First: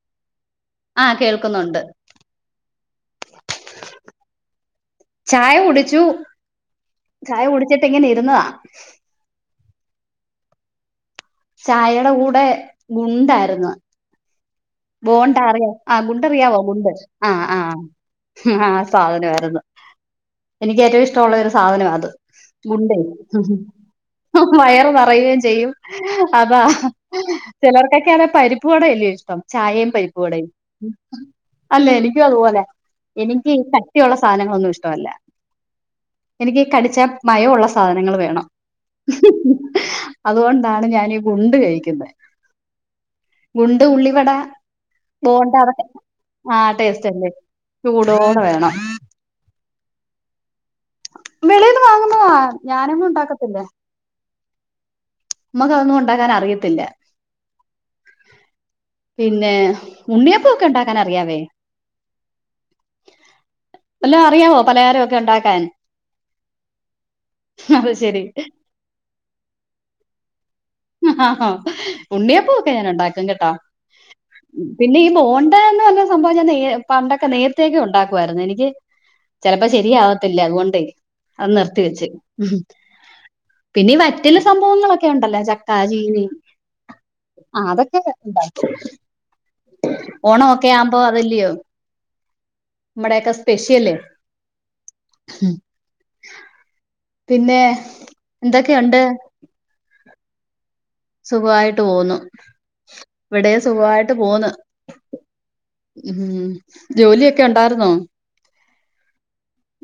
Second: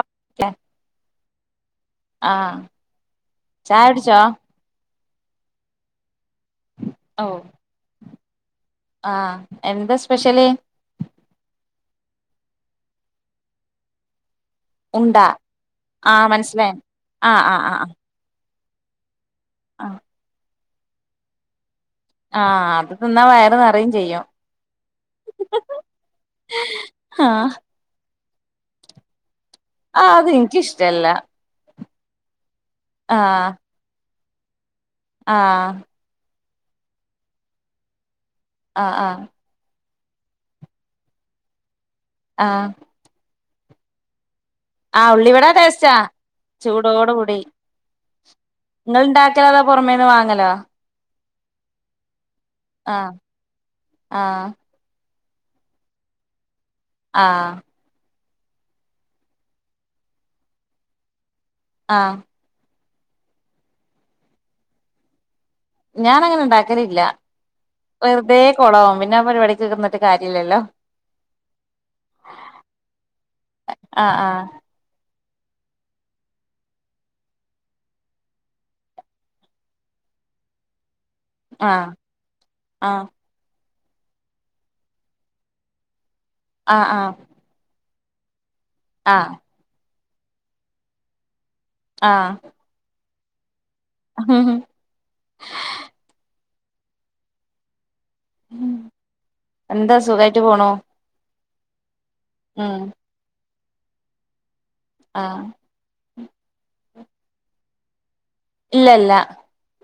ഒക്കെ ആഹ് കേൾക്കുന്നുണ്ട് ആഹ് ചായുട്ച്ചൊ ചായകുടിച്ചു ഓ ചായകുടിച്ചിട്ട് ഇങ്ങനെ ഇരുന്നാ ആഹ് എന്ത സ്പെഷ്യല് ചായടെ കൂടെ ഗുണ്ടായ്ര്ന്നു ഉണ്ടാ ബോണ്ട അറിയാം ആഹ് ഗുണ്ട് അറിയാവോ ഗുണ്ട് ആഹ് ആഹ് ഉം ആഹ് സാധനമായിരുന്നു ആഹ് എനിക്ക് ഏറ്റവും ഇഷ്ടമുള്ള ഒരു സാധനവാ അത് ആഹ് അത് തിന്നാ വയറ് ഉണ്ടേയ് നിറയും ചെയ്യും വയറ് നെറയുകയും ചെയ്യും അതാ ആഹ് [unintelligible] പരിപ്പ് വട അല്ലെ ഇഷ്ടം ചായയും ആഹ് പരിപ്പ് അത് വടയും എനിക്കിഷ്ടല്ല അല്ലെ എനിക്കും അതുപോലെ ആഹ് എനിക്ക് ഈ കട്ടിയുള്ള സാധനങ്ങളൊന്നും ഇഷ്ടവല്ല ആഹ് എനിക്ക് കടിച്ച മയോള്ള സാധനങ്ങൾ വേണം ആഹ് ആഹ് അതുകൊണ്ടാണ് ഞാൻ ഈ ഗുണ്ട് കഴിക്കുന്നെ ആഹ് ഗുണ്ട് ഉള്ളിവട ആഹ് ഉള്ളിവട ബോണ്ട അതൊക്കെ ടെസ്റ്റാ ആ ടേസ്റ്റ് ചൂടോട് അല്ലേ കൂടി ചൂടോടെ വേണം ഇങ്ങള് ഇണ്ടാക്കലോ അതാ പുറമേന്ന് വാങ്ങലോ വെളീന്ന് വാങ്ങുന്നതാ ഞാനൊന്നും ആഹ് ഉണ്ടാക്കത്തില്ല ആഹ് ഇമ്മക്ക് അതൊന്നും ഉണ്ടാക്കാൻ അറിയത്തില്ല ആഹ് പിന്നെ ഉണ്ണിയപ്പൊക്കെ ഉണ്ടാക്കാൻ അറിയാവേ ആഹ് എല്ലാം അറിയാവോ പലഹാരൊക്കെ ഉണ്ടാക്കാൻ ഞാൻ അങ്ങനെ ഇണ്ടാക്കലില്ല അത് ശെരി വെറുതെ കൊളാവും പിന്നെ ആ പരിപാടിക്ക് നിന്നിട്ട് കാര്യല്ലല്ലോ ഉണ്ണിയപ്പോക്കെ ഞാൻ ഉണ്ടാക്കും കേട്ടോ ആഹ് ആഹ് പിന്നെ ഈ ബോണ്ടന്ന് പറഞ്ഞ സംഭവം ഞാൻ നേ പണ്ടൊക്കെ നേരത്തേക്കെ ഉണ്ടാക്കുവായിരുന്നു എനിക്ക് ചെലപ്പം ശരിയാവത്തില്ല അതുകൊണ്ടെയ് അത് നിർത്തി ആഹ് വെച്ച് ആഹ് പിന്നെ വറ്റല് സംഭവങ്ങളൊക്കെ ഉണ്ടല്ലോ ചക്ക് ക്കാ ചീനി ആഹ് ആഹ് ആഹ് അതൊക്കെ ഞൻ ഇണ്ടാക്കും ആഹ് ഓണം ഒക്കെ ആവുമ്പോ അതല്ലയോ ആഹ് മ്മടെയൊക്കെ സ്പെഷ്യല് പിന്നെ എന്തൊക്കെയുണ്ട് എന്താ സുഖായിട്ട് പോണു സുഖായിട്ട് പോവുന്നു ഉം ഇവിടെ സുഖവായിട്ട് പോവുന്ന് ആഹ് ഉം ജോലിയൊക്കെ ഉണ്ടായിരുന്നോ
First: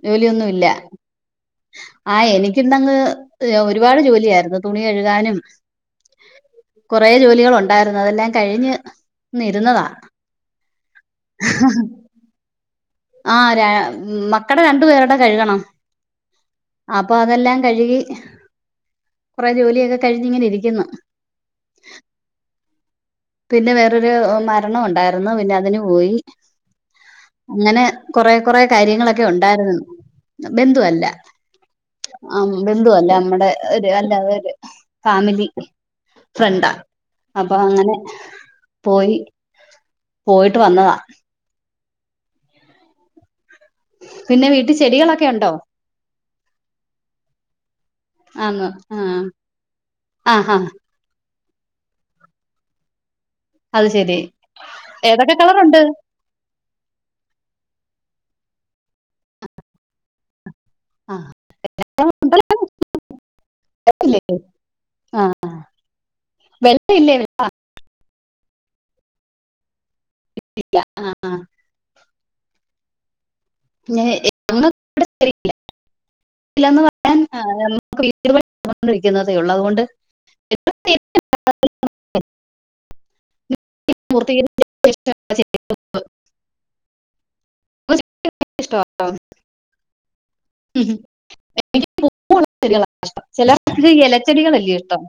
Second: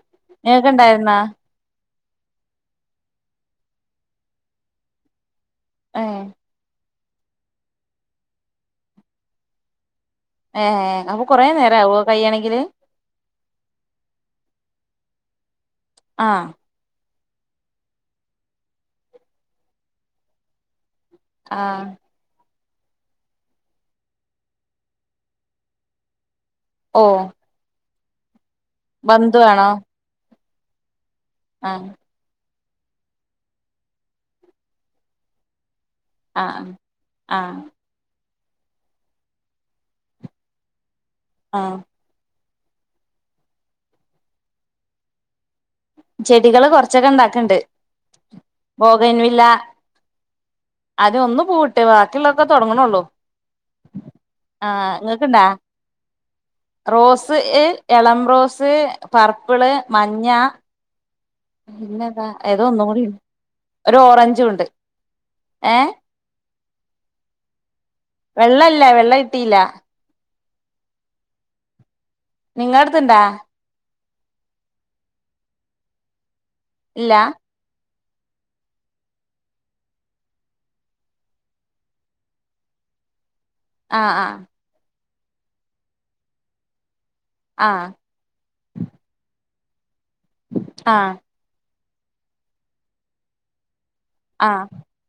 ജോലിയൊന്നുല്ല എന്നാ ആഹ് എനിക്കിന്നങ്ങ് ഒരുപാട് ജോലിയായിരുന്നു തുണി കഴുകാനും ഏഹ് കുറെ ജോലികൾ ഉണ്ടായിരുന്നു അതെല്ലാം കഴിഞ് ഒന്ന് ഇരുന്നതാ ഏഹ് അപ്പൊ കൊറേ നേരം ആവോ കയ്യണെങ്കില് ആഹ് രാ മക്കടെ രണ്ടു പേരുടെ കഴുകണം ആഹ് അപ്പതെല്ലാം കഴുകി കൊറെ ജോലിയൊക്കെ കഴിഞ് ഇങ്ങനെ ഇരിക്കുന്നു ആഹ് പിന്നെ വേറൊരു മരണം ഒണ്ടായിരുന്നു പിന്നെ അതിന് പോയി ഓഹ് ഇങ്ങനെ കൊറെ കുറെ കാര്യങ്ങളൊക്കെ ആണോ ഒണ്ടായിരുന്നു ബന്ധുവല്ല ആഹ് ആഹ് ബന്ധുവല്ല അമ്മടെ ഒരു അല്ലാതെ ഒരു ഫാമിലി ആഹ് ഫ്രണ്ടാ അപ്പൊ ആഹ് അങ്ങനെ പോയി പോയിട്ട് വന്നതാ ആഹ് പിന്നെ വീട്ടി ചെടികളൊക്കെ ഒണ്ടോ? ചെടികള് കൊറച്ചൊക്കെ ഇണ്ടാക്കണ്ട്. ആന്ന് ആ ബോഗയ്ൻ വില്ല ആ ആ അത് ഒന്ന് പൂവിട്ടെ വാക്കിള്ളതൊക്കെ തൊടങ്ങണൊള്ളൂ. അത് ശെരി ഏതൊക്കെ ഇങ്ങക്ക്ണ്ടാ കളറുണ്ട് റോസ് എളം റോസ് പർപ്പിള് മഞ്ഞ ആഹ് പിന്നെതാ ഏതോ ഒന്നും കൂടിണ്ട് ഒരു ഇല്ലേ ഓറഞ്ചും ഉണ്ട് ഏഹ് വെള്ള ഇല്ലേ വെള്ള വെള്ളല്ല വെള്ള കിട്ടില്ല കിട്ടില്ല ആഹ് ആഹ് നിങ്ങള അടുത്ത്ണ്ടാ [unintelligible] ഇല്ലാ ന്ന് പറ ഇല്ലാ ആഹ് ഞമ്മക്ക് വീടുപണി വെക്കുന്നോണ്ട് ഇരിക്കുന്നതേ ഒള്ളൂ അതുകൊണ്ട് [unintelligible] ആ ആ [unintelligible] ആഹ് എനിക്കിഷ്ട്ടാവാ ട്ടോ ആ ഉം എനിക്ക് പൂവുള്ള ചെടികളാ ഇഷ്ടം ചിലർക്ക് ആ എലച്ചെടികളില്ലെ ഇഷ്ടം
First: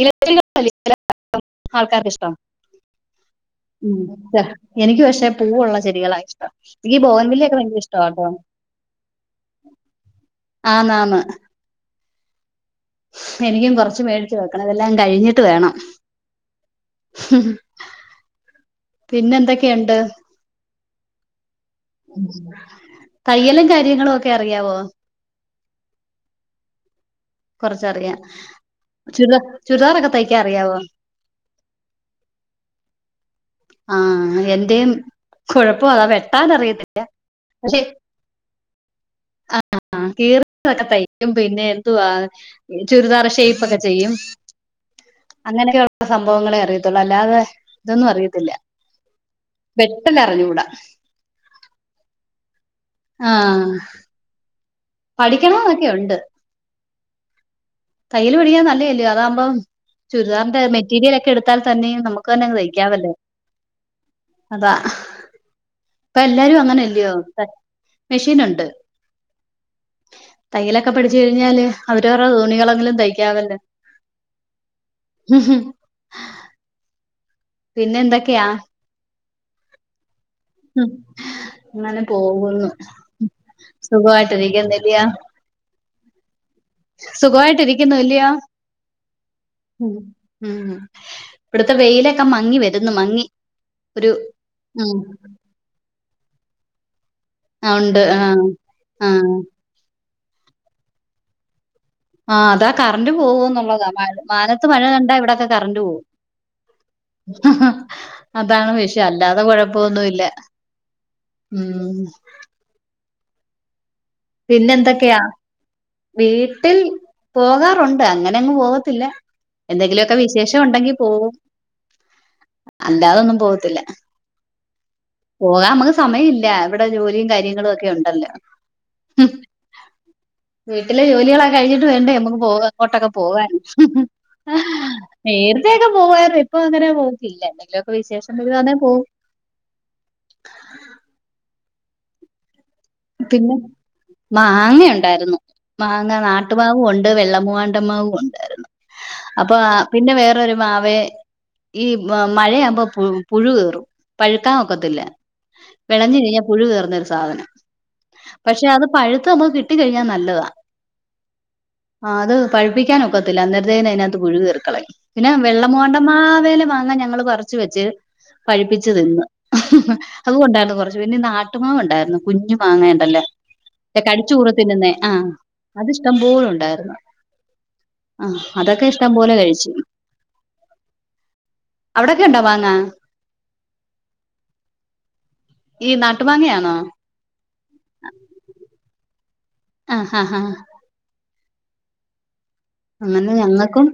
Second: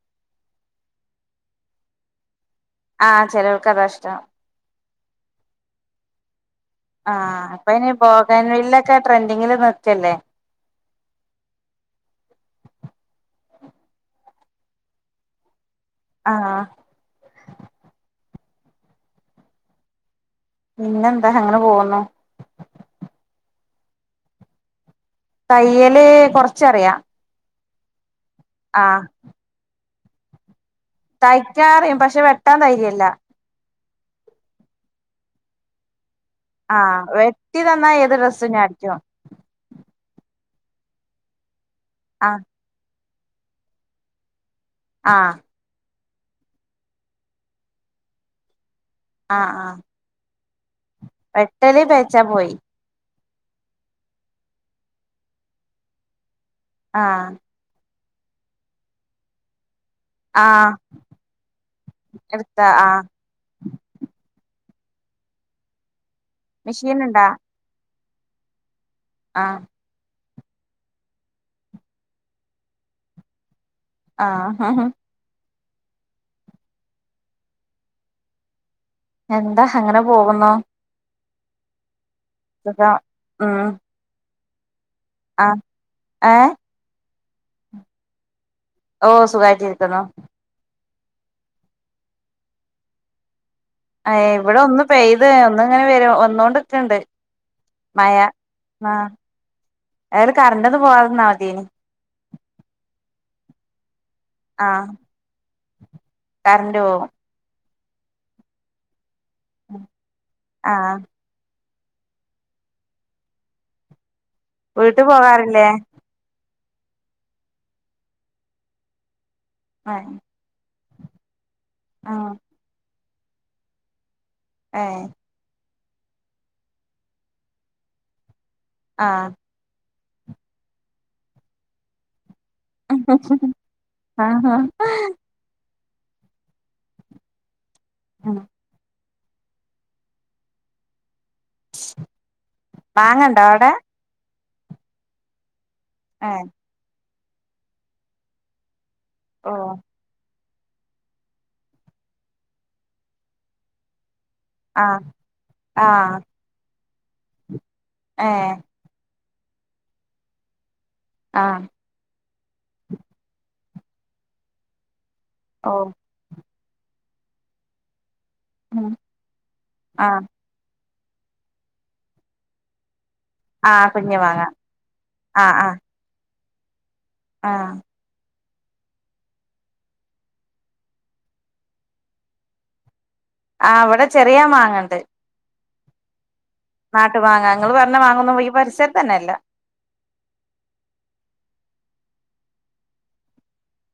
ഇലചെടികളല്ലേ ചില ആൾക്കാർക്ക് ഇഷ്ട്ടം ആ ചിലർക്ക് അതാ ഇഷ്ടം എനിക്ക് പക്ഷേ പൂവുള്ള ചെടികളാ ഇഷ്ടം എനിക്ക് ആഹ ബോഗൻവില്ലയൊക്കെ അപ്പ ഭയങ്കര ഇനി ഇഷ്ടമാട്ടോ ബോഗൻവില്ലൊക്കെ ട്രെൻഡിങ്ങിന് നിൽക്കല്ലേ ആഹന്നാന്ന് എനിക്കും കൊറച്ച് മേടി വെക്കണം ഇതെല്ലാം കഴിഞ്ഞിട്ട് വേണം ആഹ് ഹും പിന്നെ എന്തൊക്കെയുണ്ട്? പിന്നെന്താ അങ്ങനെ പോകുന്നു തയ്യലും കാര്യങ്ങളും ഒക്കെ അറിയാവോ? തയ്യല് കൊറച്ചറിയാം കൊറച്ചറിയാം ആ ചുരിദാ ചുരിദാറൊക്കെ തയ്ക്കാൻ അറിയാവോ? തയ്ക്കാറിയും പക്ഷെ വെട്ടാ ധൈര്യല്ല. ആഹ് എന്റെയും കുഴപ്പം അതാ വ ആഹ് വെട്ടി തന്നാ ഏത് ഡ്രസും ഞാ അടിക്കും ആഹ് കീറിയതൊക്കെ തയ്ക്കും പിന്നെ എന്തുവാ? ആ ചുരിദാറ് ഷേയ്പ്പൊക്കെ ചെയ്യും ആഹ് അങ്ങനെയൊക്കെ ഒള്ള സംഭവങ്ങളേ അറിയത്തുള്ളൂ അല്ലാതെ ഇതൊന്നും അറിയത്തില്ല ആഹ ആഹ് വെട്ടല് അറിഞ്ഞൂടാ പെട്ടല പെയച്ചാ പോയി ആഹ പഠിക്കണംന്നൊക്കെ ഉണ്ട് ആഹ തയ്യിൽ പഠിക്കൽനല്ലതല്ലെയോ അതാകുമ്പം ആ ചുരിദാറിന്റെ മെറ്റീരിയൽ ഒക്കെ എടുത്താൽ തന്നെയ നമുക്ക് തന്നെങ് എടുത്താ ആ തയ്ക്കാമല്ലേ അതാ ഇപ്പൊ എല്ലാരും മെഷീൻ അങ്ങനെല്ലയോ ഇണ്ടാ മെഷീൻ ഉണ്ട് ആഹ തയ്യലൊക്കെ പഠിച്ചു കഴിഞ്ഞാല് അവര് വേറെ തോണികളെങ്കിലും തയ്ക്കാാവല്ലോ ആഹ ഉം ഹ പിന്നെ എന്തൊക്കെയാ എന്താ അങ്ങനെ പോകുന്നു അങ്ങനെ പോകുന്നു സുഖം സുഖമായിട്ട്ക്കുന്നില്ലോ ആ ഹഏഹ സുഖമായിട്ടിരിക്കുന്നു ഇല്ലയോ ഓ ഹ ഉം സുഖായിട്ടിരിക്കുന്നു ഉം ഇവിടുത്തെ വെയിലൊക്കെ മങ്ങി വരുന്നു മങ്ങി ഒരു ഇവിടെ ഒന്ന് ഉം പെയ്ത് ഇവിടെ വെര വന്നോണ്ട്ക്ക്ണ് ണ്ട് ആ ഉണ്ട് മഴ ആ അഹ ആ അര് കറണ്ട ഒന്ന് പോവാതിരുന്ന മതിന് ആഹ അതാ കറണ്ട്റ് പോവൂ എന്നുള്ളതാ മാല മാനത്ത് മഴ ആഹ് കണ്ട ഇവിടക്കെ കറന്റ് പോകും. കറണ്ട് പോവും അതാണ് വിഷയം അല്ലാതെ കൊഴപ്പൊന്നുല്ല. ആഹ് ഉം വീട്ട് പിന്നെന്തെക്കെയാ? പോകാറില്ലേ വീട്ടിൽ പോകാറുണ്ട്. അങ്ങനെ അങ്ങ് പോകത്തില്ല. ഏഹ് എന്തെങ്കിലൊക്കെ വി വിശേഷം ഒണ്ടെങ്കി പോവും. ആഹ് അല്ലാതൊന്നും പോവത്തില്ല ഏഹ് പോകാൻ നമ്മക്ക് സമയ ഇല്ല. ഇവിടെ ജോലിയും കാര്യങ്ങളും ഒക്കെ ഒണ്ടല്ലോ. ആഹ് വീട്ടിലെ ജോലികളൊക്കെ കഴിഞ്ഞിട്ട് വേണ്ടേ നമ്മുക്ക് പോവാ എങ്ങോട്ടൊക്കെ പോവാൻ ആഹാ നേരത്തെയൊക്കെ പോവായിരുന്നു. ഇപ്പ അങ്ങനെ പോക്കില്ല. വല്ലൊക്കെ വിശേഷം വരുവാന്നെ പോവും. [unintelligible] പിന്നെ അവിടെ മാങ്ങയുണ്ടായിരുന്നു. മാങ്ങ ഏഹ് നാട്ട്മാ വുണ്ട് വെള്ളമൂവാണ്ടമാവുണ്ടായിരുന്നു. ഓ അപ്പൊ പിന്നെ വേറൊരു മാവെ ഈ മഴയാവുമ്പ പു പുഴു കയറും. പഴുക്കാൻ ഒക്കത്തില്ല. ആഹ് ആഹ് വെളഞ്ഞ് കഴിഞ്ഞാ പുഴു കേറുന്നൊരു സാധനം. ഏഹ് പക്ഷെ അത് പഴുത്ത് നമുക്ക് കിട്ടിക്കഴിഞ്ഞാ നല്ലതാ. ആഹ് ആഹ് അത് പഴപ്പിക്കാനൊക്കത്തില്ല. അന്നേരത്തേന് അതിനകത്ത് പുഴു കേറിക്കളയും. പിന്നെ ഓ വെള്ളമൂവാണ്ടമ്മാവേല മാങ്ങ ഞങ്ങള് പറച്ച് വെച്ച് ഉം പഴുപ്പിച്ച് തിന്ന്. ആഹ് അതും ഉണ്ടായിരുന്നു കൊറച്ച്. പിന്നെ നാട്ടുമാവ്ണ്ടായിരുന്നു കുഞ്ഞു മാങ്ങേണ്ടല്ല ആഹ് കുഞ്ഞ് മാങ്ങ കടിച്ചൂറത്തി തിന്നേ ആഹ് അത് ഇഷ്ടംപോല ഒണ്ടായിരുന്നു. ആഹ് ആഹ്, അതൊക്കെ ഇഷ്ടം പോലെ കഴിച്ച്. അവിടക്കെണ്ടോ മാങ്ങ? ആഹ് ഇവിടെ ചെറിയ മാങ്ങണ്ട്. ഈ നാട്ടുമാങ്ങയാണോ? നാട്ട്മാങ്ങ. ഇങ്ങള് പറഞ്ഞ മാങ്ങൊന്നും ഈ പരിസരത്തന്നെയില്ല. ആഹ് ആഹ് ആഹ് അങ്ങനെ ഞങ്ങക്കും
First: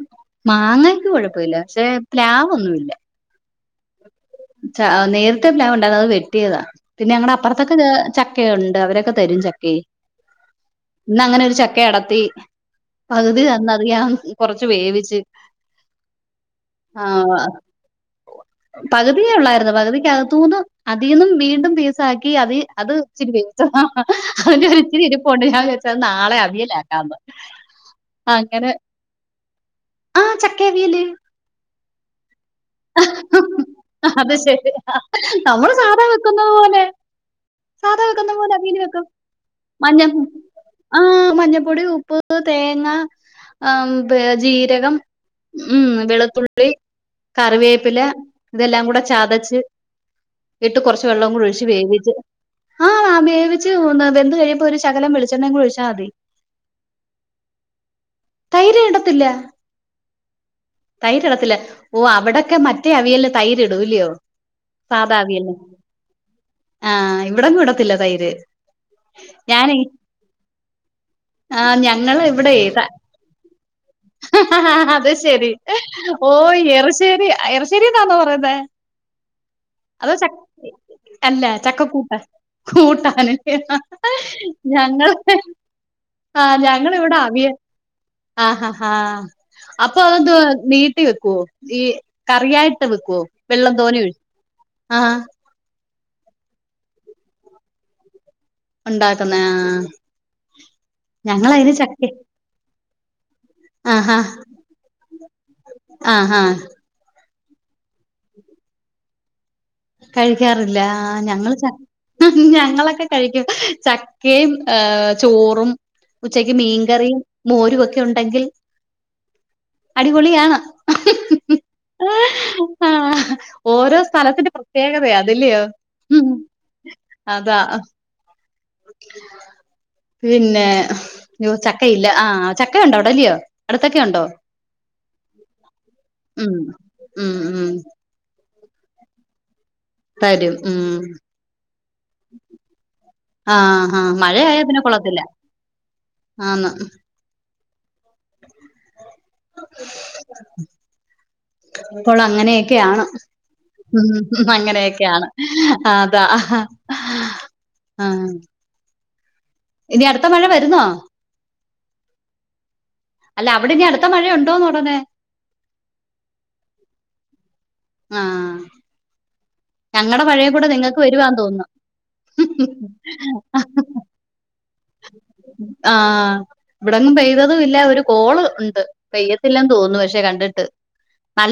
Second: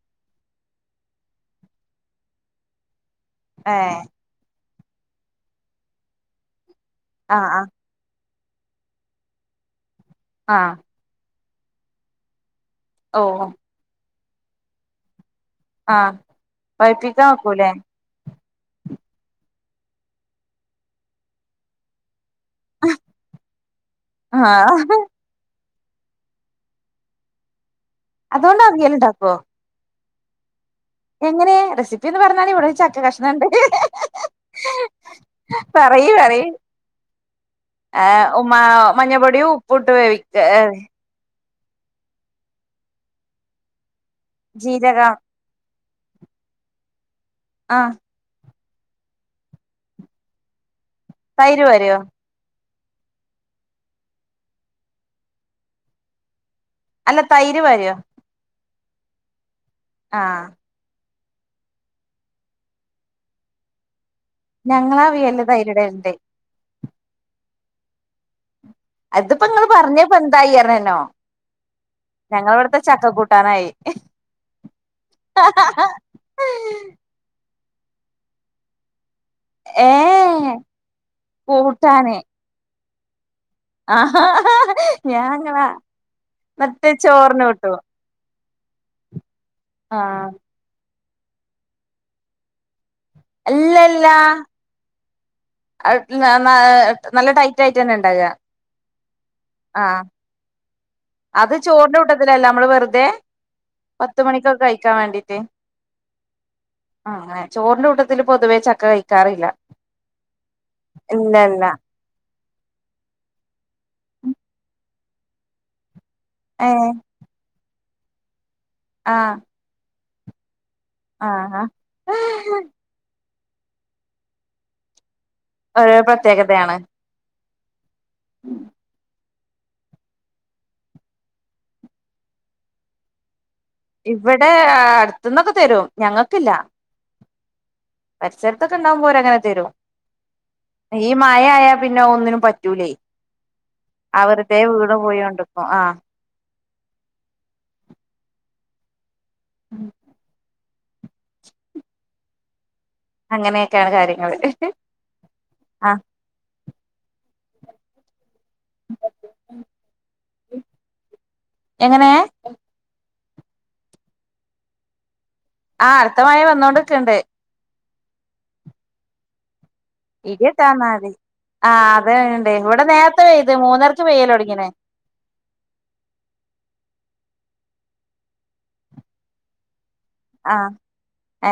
മാങ്ങക്ക് കൊഴപ്പമില്ല. പക്ഷെ പ്ലാവൊന്നുമില്ല. ഏഹ് ച നേരത്തെ പ്ലാവ്ണ്ടായിരുന്നു അത് വെട്ടിയതാ. പിന്നെ ഞങ്ങടെ ആഹ് ആഹ് അപ്പുറത്തൊക്കെ ചക്കയുണ്ട്. അവരൊക്കെ തരും ചക്കെ. ആഹ് ഇന്ന് അങ്ങനെ ഒരു ചക്ക അടത്തി ഓ പകുതി തന്ന്. അത് ഞാൻ കൊറച്ച് വേവിച്ച് ആഹ്, പഴിപ്പിക്കാൻ ആഹ് വെക്കൂല്ലെ? പകുതിയേ ഉള്ളായിരുന്നു. പകുതിക്കകത്തൂന്ന് അതീന്നും വീണ്ടും പീസാക്കി അതി അത് ഇച്ചിരി വേവിച്ചു. അതിന്റെ ആഹ് ഒരിച്ചിരി ഇരിപ്പൊണ്ട്. ഞാൻ വിചാരിച്ചത് നാളെ അവിയലാക്കാന്ന്. അങ്ങനെ അതൊണ്ടവിയല്ണ്ടാക്കോ? ആഹ് ചക്കവിയല്. എങ്ങനെ റെസിപ്പി ഒന്ന്‌ പറഞ്ഞാടി. ഇവിടെരു ചക്ക കഷ്ണുണ്ട്. അത് ശരി ആഹ് നമ്മള് സാധാ വെക്കുന്നത് പോലെ. സാധാ ആഹ് വെക്കുന്ന പോലെ ഉമാ അവിയല് വെക്കും. മഞ്ഞപ്പൊടിയും ഉപ്പുട്ട് മഞ്ഞ വേവിക്ക് ആഹ് മഞ്ഞപ്പൊടി, ഉപ്പ്, തേങ്ങ, ആഹ് പി ജീരകം ഉം വെളുത്തുള്ളി, ആഹ് കറിവേപ്പില ഇതെല്ലാം കൂടെ ചതച്ച് ഇട്ട് കൊറച്ച് വെള്ളോം കൂടി തൈര് ഒഴിച്ച് പാരോ വേവിച്ച്. ആഹ് വാ വേവിച്ച് ന്ന് വെന്ത് കഴിയുമ്പോ ഒരു ശകലം വെളിച്ചെണ്ണേംകൂടി ഒഴിച്ചാ തി. അല്ല തൈര് പാരോ? തൈര് ഇടത്തില്ല. ആഹ്! തൈര്ടത്തില്ല. ഓഹ് അവിടൊക്കെ മറ്റേ അവിയലിന് തൈരിടൂ ല്യോ.? ഞങ്ങള് സാധാ അവിയലില് അവിയല്. തൈര് ഇടല്ണ്ട് ആഹ് ഇവിടെങ്ങും ഇടത്തില്ല തൈര്. അതിപ്പോ ങ്ങള് ഞാനേ പറഞ്ഞ പ്പോ എന്തായിഅറേനോ ആഹ് ഞങ്ങള് ഇവിടെ ഞങ്ങളിവിടുത്തെ ചക്ക കൂട്ടാനായി. അത് ശെരി. ഓഹ് എറ്ശ്ശേരി അഹ് എ ആന്നോ പറയ്ന്നെ. ഏ അതോ അല്ല കൂട്ടാന് ചക്കക്കൂട്ടാൻ. ക്കൂട്ടാന് ആഹാ ഞങ്ങള് ഞാങ്ങളാ ആഹ് മറ്റേ ഞങ്ങളിവിടെ ചോറിന് അവിയ കൂട്ടും ആഹ് ആഹ് ആഹ് ആ അപ്പൊ ത് നീട്ടി വെക്കുവോ? ഈ കറിയായിട് ട്ട് വെക്കൊ? എല്ലല്ലാ. ആഹ്! അഹ് ട്ട് ന്നാ നല്ല ടൈറ്റായിട്ടന്നെ ണ്ടാവ. ഉണ്ടാക്കുന്നെ. ആഹ് അത് ഞങ്ങളതിന് ചോറ്ന്റെ ചക്ക കൂട്ടത്തിലല്ല അമ്മള് വെറുതെ ആഹാ പത്ത് മണിക്കൊക്കെ കഴിക്കാ വേണ്ടീട്ട്. ആഹാ ആഹ് അങ്ങനെ. ചോറിന്റെ കൂട്ടത്തില് പൊതുവേ ചക്ക കഴിക്കാറില്ല. കഴിക്കാറില്ല. ആഹ് ഇല്ല ഞങ്ങള് ച ഇല്ല ഞങ്ങളൊക്കെ കഴിക്കും. ചക്കേം ചോറും ഉച്ചക്ക് ഏ മീൻകറിം മോരു ക്കെ ഉണ്ടെങ്കിൽ ആഹ്! അടിപൊളിയാണ്. ആഹ് ഹാ ആഹ് ഹാ ഓരോ സ്ഥലത്തിന്റെ പ്രത്യേകതയാ അത് ല്ലയോ. ഒരു അതാ. ഉം പിന്നെ ചക്കയില്ല. ആഹ് ചക്ക ഉണ്ടൊ അവിട ല്ലിയോ. ഇവടെ അടുത്തിന്നൊക്കെ തരും. ഞങ്ങക്കില്ല. ഉം ഉം ഉം പരിസരത്തൊക്കെ ണ്ടാകുമ്പോ ഓര് അങ്ങനെ തരും. തരും. ഉം ഈ മയാ യ പിന്നെ ഒന്നിനും പറ്റൂലേ. ആഹ് ആഹ് ആ മഴആയ വെറുതെ പിന്നെ വീണ് കൊളത്തില്ല. പോയോണ്ട്ക്കും ആ ആന്ന് പ്പോള് അങ്ങനെയൊക്കെയാണ്. അങ്ങനെയൊക്കെയാണ് കാര്യങ്ങള് ഉം അങ്ങനെയ യാണ്. ആ അതാ. അ [inaudible] ഇനി അടുത്ത മഴ വരുന്നോ? എങ്ങനെ? അല്ല അവിടെ ഞീ അടുത്ത മഴയുണ്ടോ എന്ന് പറഞ്ഞെ ആഹ് അടുത്ത മഴ വന്നോണ്ട്ക്ക്ണ്ട്. ആഹ് ഞങ്ങടെ ഇടി മഴയും കൂടെ വെട്ടാന്നാ നിങ്ങക്ക് മതി വരുവാന്ന് തോന്നുന്നു ആ അത്ണ്ടേ ഇവടെ നേര്ത്തെ പെയ്ത് മൂന്നരക്ക് പെയ്യലോട്ങ്ങിണ് ആഹ് ഇവടെങ്ങും പെയ്തതുല്ല ഒരു കോള് ഉണ്ട് പെയ്യത്തില്ലന്ന് തോന്നു പഷ് ആ കണ്ട്ട്ട്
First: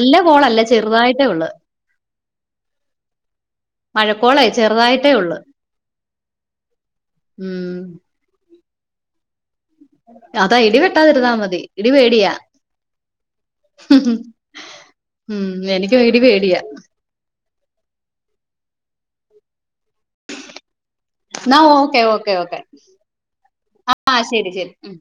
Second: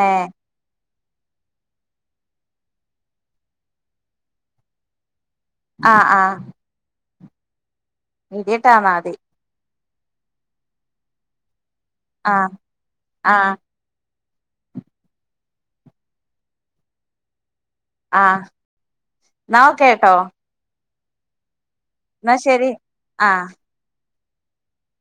ഏ കോളല്ല ചെറ്തായിട്ടേ ഒള്ള് മഴക്കോളേ ചെറ്തായിട്ടേ ഒള്ള് ആഹ് ആഹ് ഉം ഇടി വെട്ടാന്നാ മതി അതാ ഇടി വെട്ടാതിര്ന്നാ മതി ഇടി പേടിയാ. ആ ആ ഉം എനിക്ക് ഇടി പേടിയാ. ആഹ് ന്നാ ഓക്കെട്ടോ ന്നാ ഓക്കെ ഓക്കെ ഓക്കെ ശരി ആ ആ ശെരി ശെരി ഉം